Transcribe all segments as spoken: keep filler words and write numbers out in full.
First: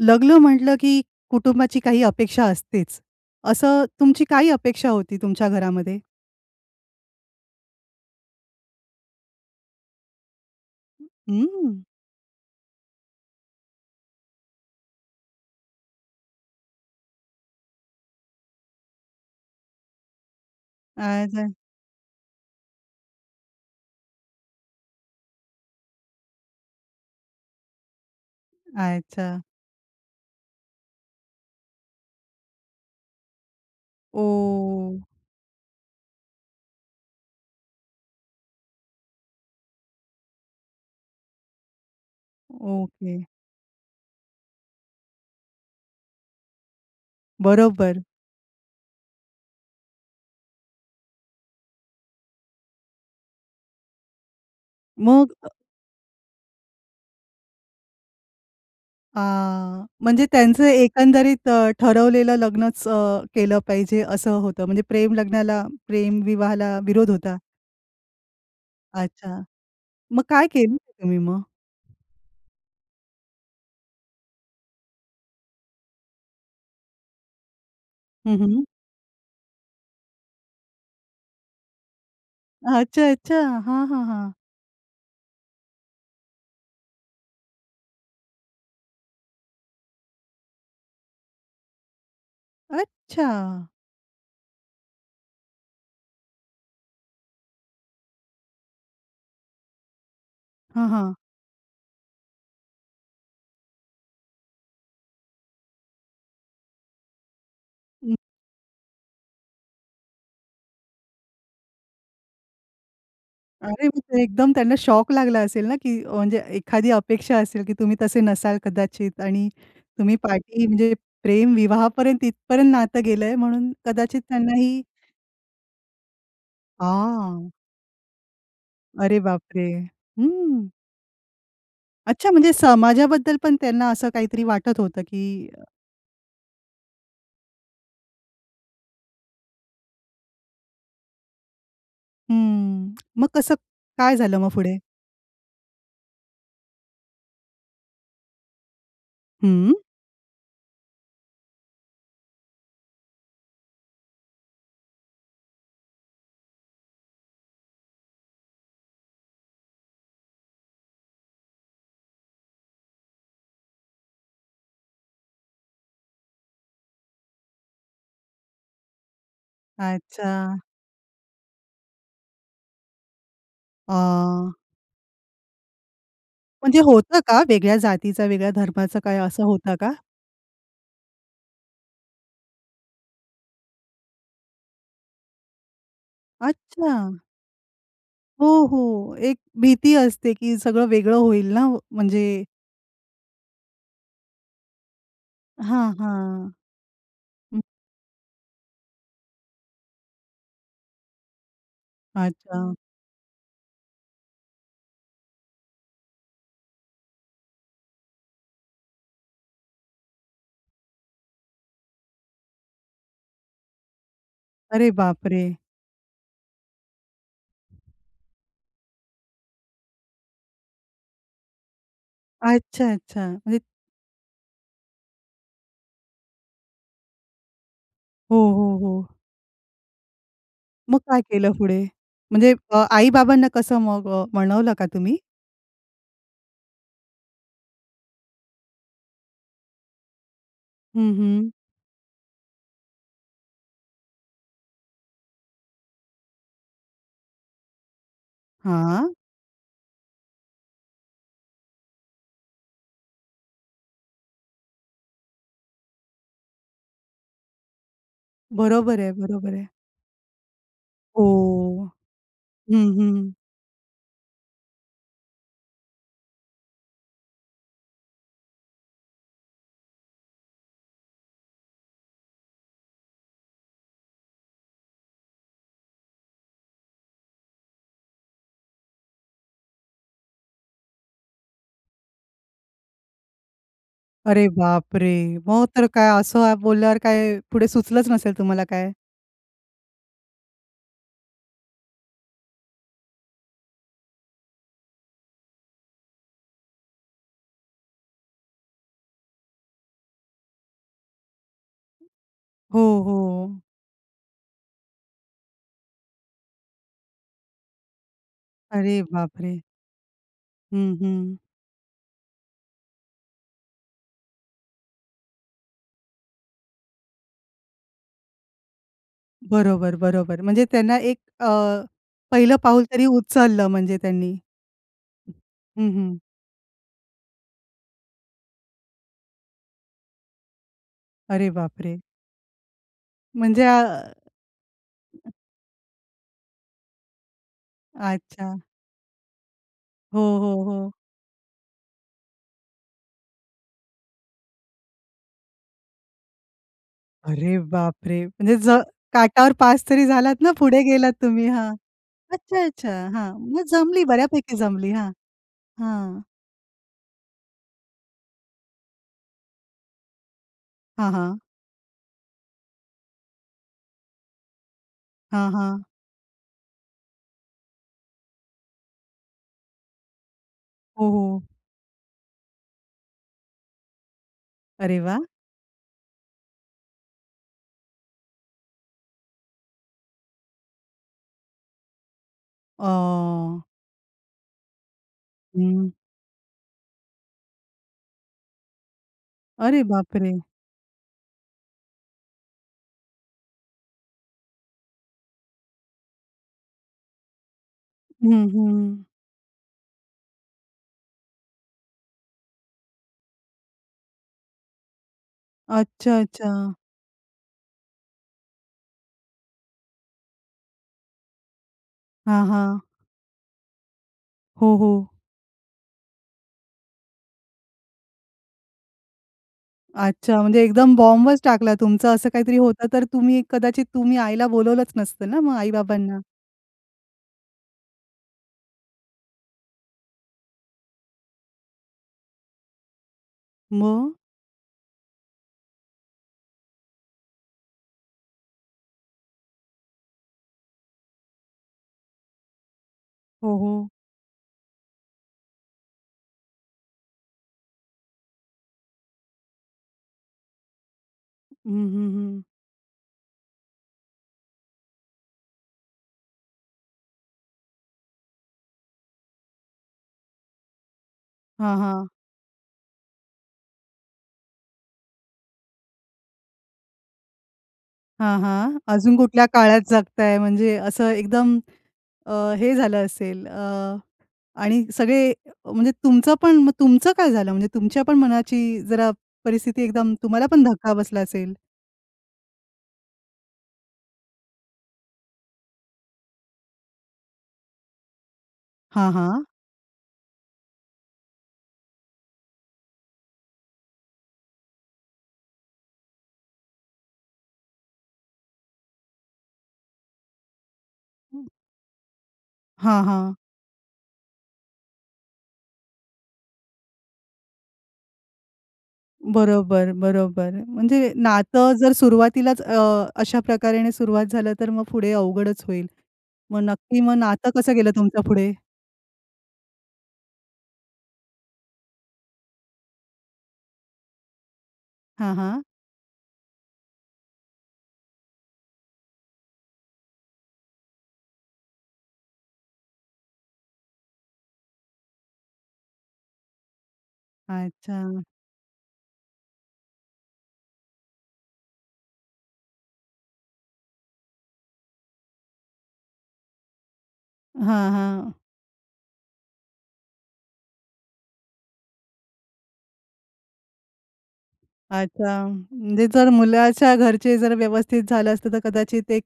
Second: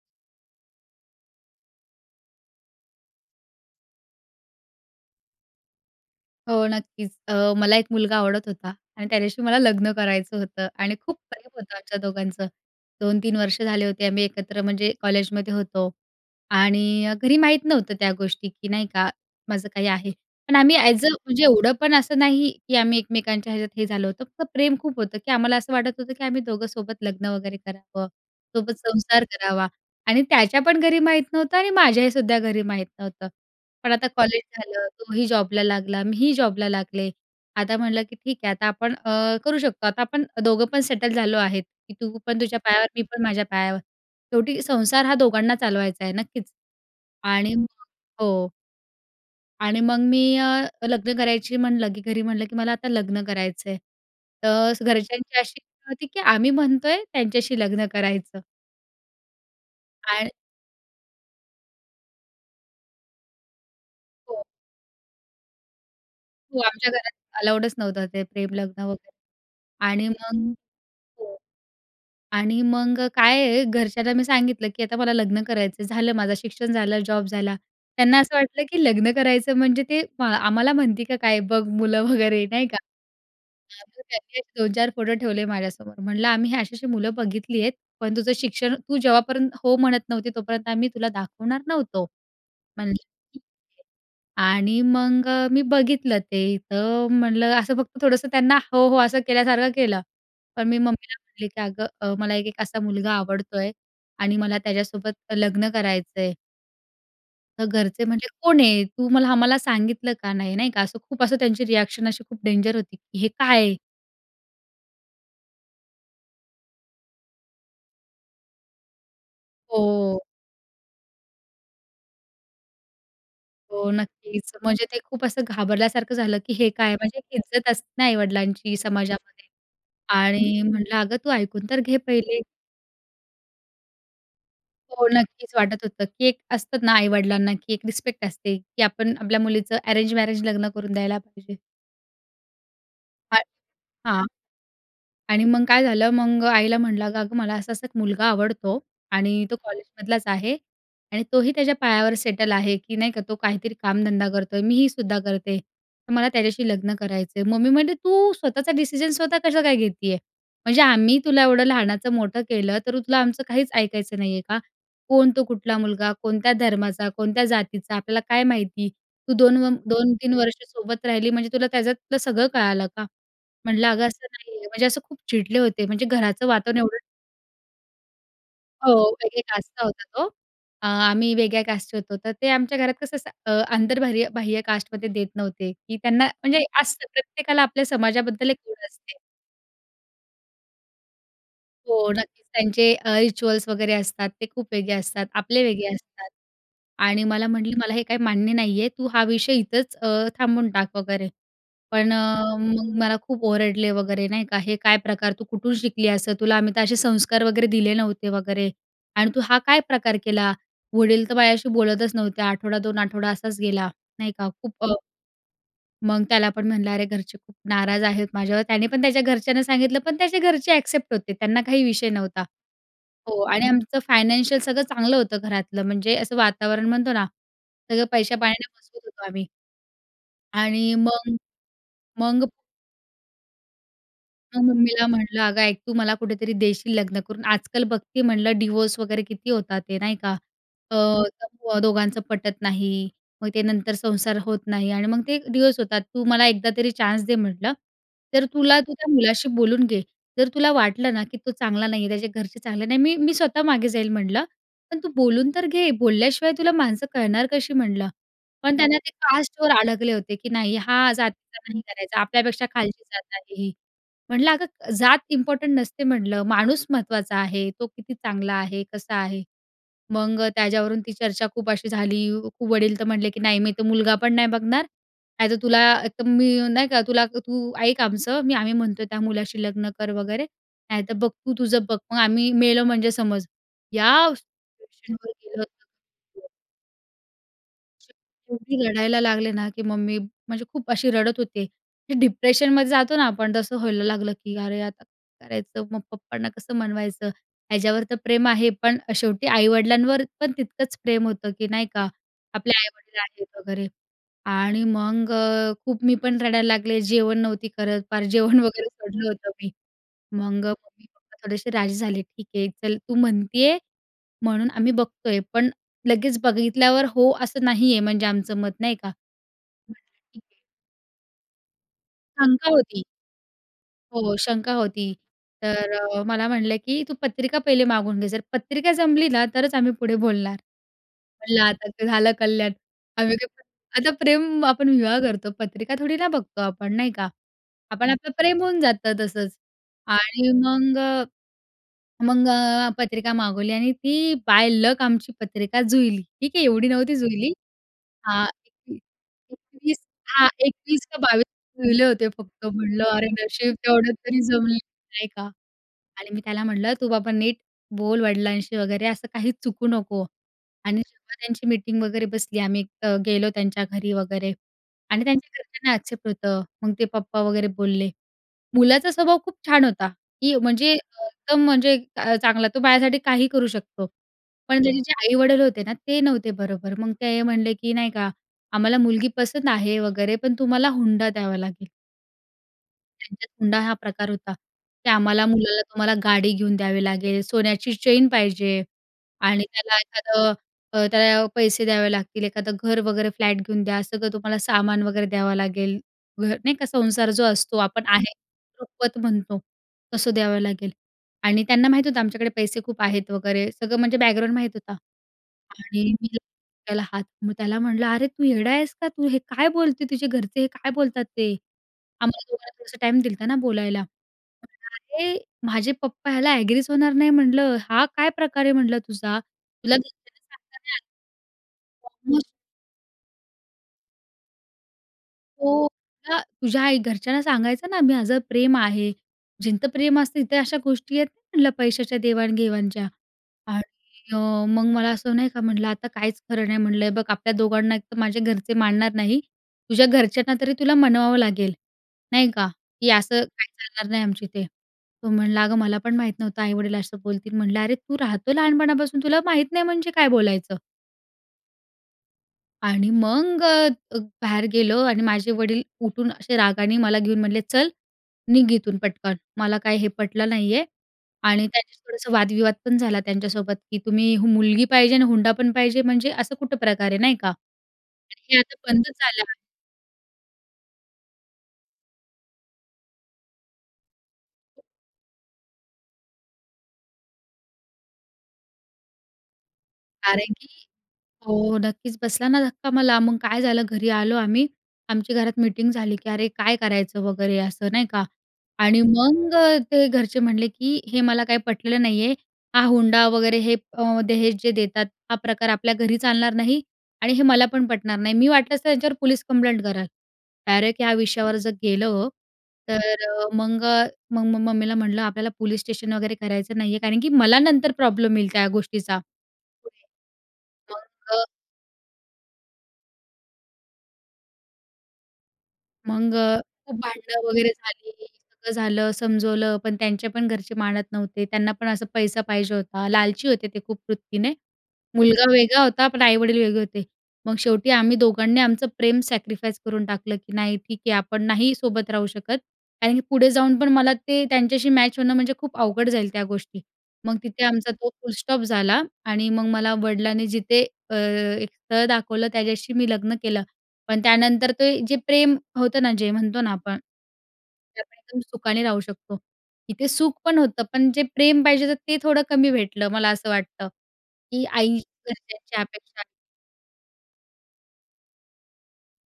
लग्न म्हंटलं की कुटुंबाची काही अपेक्षा असतेच. असं तुमची काय अपेक्षा होती तुमच्या घरामध्ये? हो, नक्कीच. अ, मला एक मुलगा आवडत होता आणि त्याच्याशी मला लग्न करायचं होतं आणि [unintelligible] खूप प्रेम होतं हम्म. आमच्या दोघांचं. दोन तीन वर्ष झाले होते. आम्ही एकत्र म्हणजे कॉलेजमध्ये होतो. आणि अ, घरी माहीत नव्हतं त्या गोष्टी की नाही का माझं काही आहे. पण आम्ही ॲज अ म्हणजे आजा. एवढं पण असं नाही की आम्ही एकमेकांच्या ह्याच्यात हे झालं होतं. फक्त प्रेम खूप होतं की आम्हाला असं वाटत होतं की आम्ही दोघं सोबत लग्न वगैरे करावं. सोबत संसार अच्छा. करावा आणि त्याच्या पण घरी माहीत नव्हतं आणि माझ्याही सुद्धा घरी माहीत नव्हतं. पण आता ओ! कॉलेज झालं. तो ही जॉबला लागला. मी ही जॉबला लागले. आता म्हटलं की ठीक आहे आता आपण अ, करू शकतो आता आपण दोघं पण सेटल झालो आहेत की तू पण तुझ्या पायावर मी ओके. पण माझ्या पायावर शेवटी संसार हा दोघांना चालवायचा आहे नक्कीच. आणि मग बरोबर. हो. आणि मग मी अ, लग्न करायची म्हणलं की घरी म्हणलं की "मला आता लग्न करायचंय." तर मग घरच्यांची अ अशी होती की आम्ही म्हणतोय त्याच्याशी लग्न करायचं. आह, म्हणजे आण त्यांचं एकंदरीत ठरवलेलं लग्नचं अ, केलं पाहिजे असं हो. होतं? म्हणजे प्रेम लग्नाला, प्रेम हो. विवाहाला आमच्या विरोध घरात होता? अलाउडचं नव्हतं, ते प्रेम लग्न वगैरे. अच्छा. आणि मग काय मग केलं तुम्ही हो. मग? आणि मग अ, काय आहे घरच्यांना मी सांगितलं की आता मला लग्न करायचंय. झालं माझं शिक्षण झालं, जॉब झाला. त्यांना असं हं, हं. वाटलं की लग्न करायचं म्हणजे ते म आम्हाला म्हणते का काय बघ मुलं वगैरे नाही का. अच्छा, अच्छा. तर हां, मग हां. हां. त्यांनी दोन चार फोटो ठेवले माझ्यासमोर. म्हणलं, "आम्ही अशी-अशी मुलं बघितली आहेत, पण तुझं शिक्षण तू जेव्हापर्यंत हो म्हणत नव्हती, तोपर्यंत आम्ही तुला दाखवणार नव्हतो." म्हणलं अच्छा! [unintelligible] आणि मग अ, मी बघितलं ते. तर म्हणलं असं फक्त थोडंसं त्यांना हो, हो. असं केल्यासारखं केलं. पण मी हां, हां. मम्मीला म्हटली की "अगं मला एक एक असा मुलगा आवडतोय आणि मला त्याच्यासोबत लग्न करायचंय." "तर घरचे हं. म्हणजे कोण आहे? तू मला आम्हाला सांगितलं का नाही?" नाही का, असं खूप असं त्यांची रिएक्शन अशी खूप डेंजर होती, की हे काय आहे? अरे म्हणजे एकदम त्यांना शॉक लागला असेल ना, की म्हणजे एखादी अपेक्षा असेल, की तुम्ही तसे नसाल कदाचित आणि तुम्ही हो. पाठी म्हणजे प्रेम विवाहापर्यंत तिथपर्यंत नातं गेलंय म्हणून हो, कदाचित नक्कीच. त्यांनाही म्हणजे ते खूप असं घाबरल्यासारखं झालं, की हे काय, म्हणजे एक आह! इज्जत असते ना आई-वडिलांची अरे समाजामध्ये बापरे! आणि हं! म्हटलं, "अगं तू ऐकून तर घे अच्छा पहिले." म्हणजे समाजाबद्दल पण त्यांना असं काहीतरी वाटत होतं, हो की नक्कीच वाटत होतं, की एक असतं ना आई-वडिलांना, की एक रिस्पेक्ट असते, की आपण आपल्या मुलीचं अरेंज मॅरेज लग्न करून द्यायला पाहिजे. हं. मग [unintelligible] कसं काय हां. झालं मग पुढे? आणि मग काय झालं मग आईला म्हटलं, "अगं-अगं मला असा-असा एक मुलगा आवडतो आणि तो हं. कॉलेजमधलाच आहे आणि तोही त्याच्या पायावर सेटल आहे की नाही का तो काहीतरी कामधंदा करतोय. मीही सुद्धा करते. तर मला त्याच्याशी लग्न करायचं आहे." मम्मी म्हणाली, "तू स्वतःचा डिसिजन स्वतः कसं काय घेतीये? म्हणजे आम्ही तुला एवढं लहानाचं मोठं केलं, तरु तुला आमचं काहीच ऐकायचं नाही आहे का? कोण? तो कुठला मुलगा, कोणत्या धर्माचा, कोणत्या जातीचा आपल्याला काय माहिती? तू दोन व दोन तीन अच्छा. वर्ष सोबत राहिली म्हणजे तुला त्याच्यातलं सगळं कळालं का?" म्हटलं, "अगं असं आह! नाहीये." म्हणजे असं खूप चिडले होते म्हणजे घराचं वातावरण म्हणजे एवढं होतं का वेगळ्या जातीचा, वेगळ्या हो, धर्माचं काय असं वेगळ्या होता कास्टचा का? होता तो. अ, आम्ही वेगळ्या कास्टचे होतो. तर ते आमच्या घरात कसं असं अ, आंतरबाहर्य बाह्य कास्टमध्ये देत नव्हते, की त्यांना म्हणजे अच्छा. असतं प्रत्येकाला आपल्या हो, समाजाबद्दल एक ओढ हो. असते. एक भीती असते की सगळं वेगळं होईल ना हो म्हणजे नक्कीच, त्यांचे अ, रिच्युअल्स वगैरे असतात ते खूप वेगळे असतात. आपले वेगळे हां. असतात हां. आणि मला हं. म्हटली, "मला हे काही मान्य नाही आहे, तू हा विषय इथंच अ, थांबवून टाक वगैरे," पण अ, अच्छा. मग मला खूप ओरडले वगैरे, नाही का, "हे काय प्रकार? तू कुठून शिकली असं? तुला आम्ही तर असे संस्कार वगैरे दिले नव्हते वगैरे आणि तू हा काय प्रकार केला?" वडील तर माझ्याशी बोलतच नव्हते. आठवडा, दोन आठवडा असाच गेला, नाही का, खूप अरे अ बापरे! मग त्याला पण म्हणलं, "अरे घरचे खूप नाराज आहेत माझ्यावर." त्याने पण त्याच्या घरच्यांना सांगितलं, पण त्याचे घरचे एक्सेप्ट होते. त्यांना काही विषय नव्हता. अच्छा, अच्छा. हो म्हणजे आणि आमचं फायनान्शियल सगळं चांगलं होतं, घरातलं म्हणजे असं वातावरण म्हणतो ना सगळं हो, पैस्या-पाण्याने हो, मजबूत हो. होतो आम्ही. आणि मग काय मग, केलं फुडे? मग म्हणजे, अ, आई-बाबांना कसं मग अ, मग मनवलं का मम्मीला तुम्ही? म्हणलं अगं ऐक, तू मला कुठेतरी देशील लग्न करून. आजकाल बघते म्हणलं डिवोर्स वगैरे किती होतात ते. नाही का? अ, हं, हं. तत्व दोघांचं पटत नाही. मग ते नंतर संसार होत नाही आणि मग ते डिवोर्स होतात. तू मला एकदा तरी चान्स दे म्हटलं. तर तुला तू त्या हां. मुलाशी बोलून घे. जर तुला वाटलं ना, की तो चांगला नाही आहे, त्याचे घरचे चांगले नाही. मी मी स्वतः मागे जाईल म्हणलं. पण तू बोलून तर घे. बोलल्याशिवाय तुला माणसं कळणार कशी म्हणलं. पण त्यांना बरोबर ते आहे. बरोबर आहे. कास्टवर आडकले होते, की नाही हा जातीचा नाही ओह! करायचा. आपल्यापेक्षा हं, खालची हं. जात आहे ही. म्हणलं, अगं जात इम्पोर्टंट नसते म्हणलं माणूस महत्त्वाचा आहे. तो किती चांगला आहे, कसा आहे. मग त्याच्यावरून ती चर्चा खूप अशी झाली खूप. वडील तर म्हणाले, की "नाही मी तर मुलगा पण नाही बघणार. नाहीतर तुला तर मी नाही का तुला तू ऐक आमचं मी आम्ही म्हणतोय त्या मुलाशी लग्न कर वगैरे. नाहीतर बघ तू तुझं बघ. मग आम्ही मेलो म्हणजे समज." या अरे बापरे! [unintelligible] वरून गेलं मग होतं. तर काय हो. असं बोलल्यावर काय पुढे सुचलच नसेल तुम्हाला एवढी काय? रडायला लागले ना, की मग मी म्हणजे खूप अशी रडत होते, की डिप्रेशनमध्ये जातो ना आपण तसं व्हायला लागलं, की अरे आता करायचं. मग पप्पांना कसं मनवायचं? ह्याच्यावर तर प्रेम आहे पण शेवटी आई-वडिलांवर पण तितकंच प्रेम होतं, की नाही का? आपले हो, आई-वडील आहेत हो. वगैरे. आणि मग अ, खूप मी पण रडायला लागले. जेवण नव्हती करत. पार जेवण वगैरे अरे सोडलं होतं बापरे! मी. मग हं, हं. मम्मी-पप्पा थोडेसे राजी झाले. ठीक आहे. चल, तू म्हणत आहे, म्हणून आम्ही बघतो आहे, पण लगेच बघितल्यावर हो असं नाहीये म्हणजे आमचं मत. नाही का? बरोबर, म्हटलं बरोबर. ठीक आहे. म्हणजे त्यांना एक अ, पहिलं शंका पाऊल होती. तरी उचललं म्हणजे त्यांनी. हो शंका होती. हं, तर हं. अ, मला म्हणाले, की "तू पत्रिका पहिले मागून घे. जर पत्रिका जमली ना तरच आम्ही पुढे बोलणार." अरे म्हणलं आता बापरे! ते झालं कल्याण. आम्ही काय म्हणजे प्रेम आ आता प्रेम आपण विवाह करतो पत्रिका थोडी ना बघतो आपण नाही का? आपण आपलं प्रेम अच्छा. होऊन जातं तसंच हो, आणि हो, हो. मग अ, मग अ, पत्रिका मागवली आणि ती बाय लक आमची पत्रिका जुळली. ठीक आहे. एवढी नव्हती जुळली. अरे बापरे! हां म्हणजे ज एक काठावर पास एकवीस तरी झालात हां, ना, फुडे एकवीस गेलात का बावीस तुम्ही. हं, जुळले होते अच्छा, फक्त. अच्छा म्हणलं अरे, हां, म्हणजे नशीब जमली तेवढं तरी बऱ्यापैकी जमलं, जमली हां, नाही का? हां. आणि मी त्याला म्हटलं तू बाबा नीट बोल वडिलांशी वगैरे असं काही चुकू नको आणि हां, जेव्हा हां. त्यांची मीटिंग वगैरे बसली आम्ही एक तर गेलो त्यांच्या घरी वगैरे आणि त्यांच्या हां, हां. घरच्यांना एक्सेप्ट होतं. मग ते पप्पा वगैरे बोलले मुलाचा स्वभाव खूप छान होता, की म्हणजे हो, हो. एकदम म्हणजे चांगला तो माझ्यासाठी काही करू शकतो. पण त्याचे अरे जे वाह! आई-वडील होते ना ते नव्हते बरोबर. मग ते हे म्हणले, की नाही का आम्हाला मुलगी पसंद आहे वगैरे पण तुम्हाला हुंडा द्यावा लागेल. अ त्यांच्यात हुंडा हा प्रकार होता की आम्हाला मुलाला हं. तुम्हाला गाडी घेऊन द्यावी लागेल, सोन्याची चैन पाहिजे आणि अरे त्याला बापरे! एखादं, अ, त्याला पैसे द्यावे लागतील. एखादं घर वगैरे फ्लॅट घेऊन द्या, सगळं तुम्हाला सामान वगैरे द्यावं लागेल. घर नाही का, संसार जो असतो आपण आहेर, हं, हं. रुखवत म्हणतो, तसं द्यावं लागेल आणि त्यांना माहीत होतं आमच्याकडे पैसे खूप आहेत वगैरे, सगळं म्हणजे बॅकग्राऊंड माहीत होतं आणि अच्छा, मी [unintelligible] अच्छा. त्याला हात मग त्याला म्हटलं, "अरे तू येडा आहेस का? तू हे काय बोलतोय? तुझे घरचे हे काय बोलतात ते?" आम्हाला हां, दोघांना हां. थोडासा टाईम दिला होता ना बोलायला. हो, हो. [unintelligible] "माझे पप्पा ह्याला एग्रीच होणार नाही, "म्हटलं. "हा काय प्रकार आहे," म्हटलं "तुझा? तुला हे सगळं अच्छा, म्हणजे सांगता एकदम नाही आलं?" बॉम्बच टाकला तुमचं असं [unintelligible] काहीतरी होतं, तर तुम्ही कदाचित तुम्ही आईला बोलावलंच नसतं ना, मग हो, आई-बाबांना? का "तुझ्या आई घरच्यांना सांगायचं ना माझं प्रेम आहे. जिथं प्रेम असतं तिथं अशा गोष्टी येत नाही म्हटलं पैशाच्या देवाणघेवाणच्या. आणि मग? अ, मग मला असं," नाही का म्हटलं, "आता काहीच खरं नाही." म्हटलं. "हे बघ, आपल्या दोघांना एक तर माझे घरचे मानणार नाही. तुझ्या घरच्यांना तरी तुला मानवावं लागेल, नाही का, की असं हो, काही हो. चालणार नाही आमच्या इथे." तो म्हणला, "अगं मला पण माहीत नव्हतं आई-वडील असं बोलतील." म्हटलं, "अरे तू राहतो लहानपणापासून, तुला माहीत नाही म्हणजे काय बोलायचं?" हं, हं, हं. आणि मग अ, ग बाहेर गेलो आणि माझे वडील उठून असे रागाने मला घेऊन म्हटले, "चल, निघ इथून पटकन, मला काही हे पटलं नाही आहे." आणि हां, त्यांचे हां. थोडंसं वादविवाद पण झाला त्यांच्यासोबत, की तुम्ही मुलगी पाहिजे आणि हुंडा पण पाहिजे म्हणजे? असं कुठं प्रकार आहे? नाही का? हां, हे आता हां. बंद अजून झालं कुठल्या आहे. काळात जगताय म्हणजे असं एकदम अ, हे झालं असेल अ, आणि सगळे म्हणजे तुमचं पण. मग तुमचं काय झालं? म्हणजे तुमच्या पण मनाची जरा परिस्थिती एकदम तुम्हाला कारण पण की धक्का बसला असेल? हो, नक्कीच. बसला ना धक्का मला. मग काय झालं घरी आलो आम्ही. आमच्या घरात मीटिंग झाली, की अरे, काय करायचं वगैरे असं नाही का? आणि हां, हां. मग अ, ते घरचे म्हटले की "हे मला काही पटलेलं नाही आहे. हा हुंडा वगैरे हे अ, दहेज जे देतात हा प्रकार आपल्या घरी चालणार नाहीआणि हे मला पण पटणार नाही, मी वाटलंस तर त्यांच्यावर पोलीस कंप्लेंट करेन." डायरेक्ट या [unintelligible] विषयावर जर गेलं, हां, तर हां. अ, मग अ, मग मग मम्मीला म्हटलं, "आपल्याला पोलीस स्टेशन वगैरे करायचं नाही आहे, कारण की मला नंतर प्रॉब्लेम येईल त्या गोष्टीचा बरोबर, पुढे." बरोबर. म्हणजे मग अ नातं जर सुरुवातीलाच अ, अशा प्रकारेाने सुरुवात झालं तर मग पुढे अवघडच होईल. मग अ, मग खूप नक्की मग भांडणं नातं वगैरे कसं गेलं झाली. तुमचं पुढे? सगळं झालं समजवलं, पण त्यांचे पण घरचे मानत नव्हते. त्यांना पण असा पैसा पाहिजे होता. लालची होते ते खूप वृत्तीने. हां, मुलगा हां. वेगळा होता, पण आई-वडील वेगळे होते. मग शेवटी आम्ही दोघांनी आमचं प्रेम सॅक्रिफाईस करून टाकलं की नाही ठीक आहे आपण नाही सोबत राहू शकत, कारण की पुढे जाऊन पण मला ते त्यांच्याशी मॅच होणं म्हणजे खूप अवघड जाईल त्या गोष्टी. मग तिथे आमचा तो अच्छा. फुलस्टॉप झाला आणि मग मला वडिलांनी जिथे अ, एक स्थळ दाखवलं, त्याच्याशी मी लग्न केलं. पण त्यानंतर ते जे प्रेम होतं ना, जे म्हणतो ना, हां, त्यातनं हां. एकदम सुखाने राहू शकतो. इथे सुख पण होतं, पण जे प्रेम पाहिजे तर ते थोडं कमी भेटलं. मला असं वाटतं, की आईची आचा. घरच्यांची म्हणजे अपेक्षा जर मुलाच्या घरचे जर व्यवस्थित झालं असतं, तर कदाचित एक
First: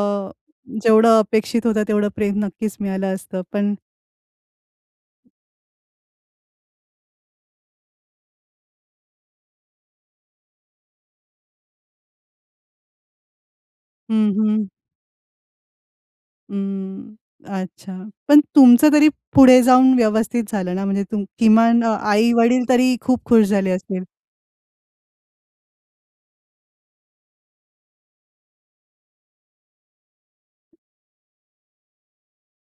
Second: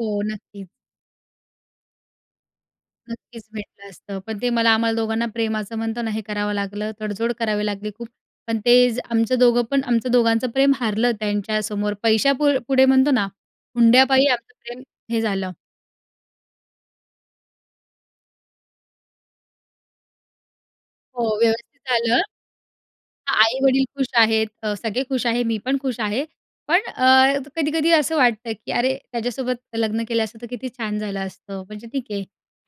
हो, नक्की. जेवढं अपेक्षित होतं, तेवढं प्रेम नक्कीच मिळालं असतं. नक्कीच पण भेटलं असतं. पण ते मला आम्हाला दोघांना प्रेम असं म्हणतो ना, हे करावं लागलं, तडजोड करावी लागली खूप. पण ते जे आमचं दोघं पण आमचं दोघांचं प्रेम हारलं त्यांच्यासमोर. पैशा पु पुढे म्हणतो ना, हुंड्यापायी हं, आमचं हं. प्रेम हे झालं. अं, अच्छा. पण तुमचं तरी पुढे जाऊन व्यवस्थित झालं ना, म्हणजे तुम हो, व्यवस्थित किमान अ, झालं. आई-वडील तरी खूप हां, खुश झाले आई-वडील असतील. खुश आहेत, अ, सगळे खुश आहे, मी पण खुश आहे. पण अ, कधी-कधी असं वाटतं की अरे त्याच्यासोबत लग्न केलं असतं तर किती छान झालं असतं. म्हणजे ठीक आहे.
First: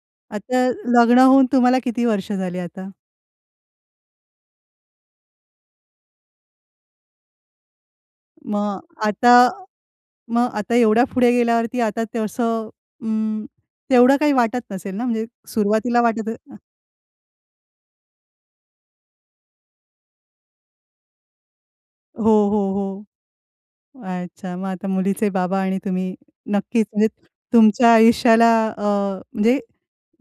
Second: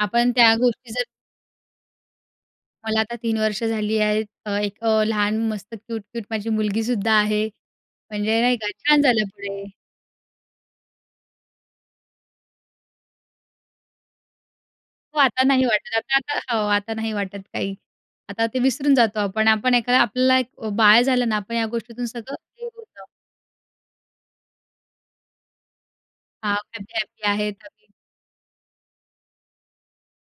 आपण त्या आता गोष्टी जर लग्न होऊन तुम्हाला किती वर्ष झाली आता? मला आता तीन वर्ष झाली आहेत. अ, एक अ, लहान मस्त, क्यूट-क्यूट माझी मुलगी सुद्धा आहे. म्हणजे नाही का, मग छान झालं आता पुढे. मग आता एवढ्या पुढे गेल्यावरती आता तसं अं, तेवढं काही वाटत नसेल ना? हो, म्हणजे आता नाही वाटत, सुरुवातीला आता वाटत अ आता हो आता नाही वाटत काही आता. ते विसरून जातो आपण. आपण एक आपला एक अ, बाळ झालं ना, आपण ह्या गोष्टीतून हो, सगळं हो, निघून हो. जातो. अच्छा. मग आता मुलीचे बाबा आणि तुम्ही हां, नक्कीच म्हणजे हॅपी-हॅपी आहेत अगदी. तुमच्या आयुष्याला अ, म्हणजे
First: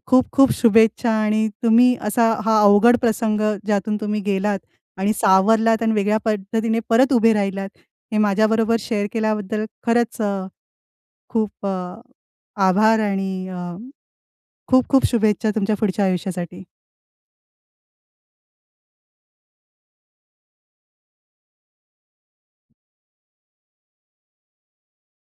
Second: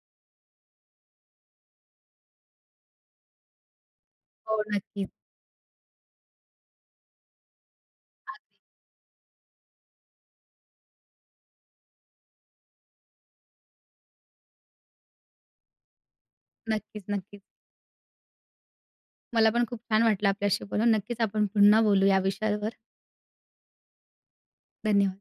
खूप-खूप शुभेच्छा आणि तुम्ही असा हा अवघड प्रसंग ज्यातून तुम्ही गेलात हो, नक्कीच. आणि सावरलात आणि वेगळ्या पद्धतीने परत उभे राहिलात. हे अगदी. माझ्याबरोबर शेअर केल्याबद्दल खरंच अ, खूप अ, आभार आणि अ, खूप-खूप शुभेच्छा तुमच्या पुढच्या आयुष्यासाठी. नक्कीच, नक्कीच. मला पण खूप छान वाटलं आपल्याशी बोलून. नक्कीच आपण पुन्हा बोलू या विषयावर. धन्यवाद.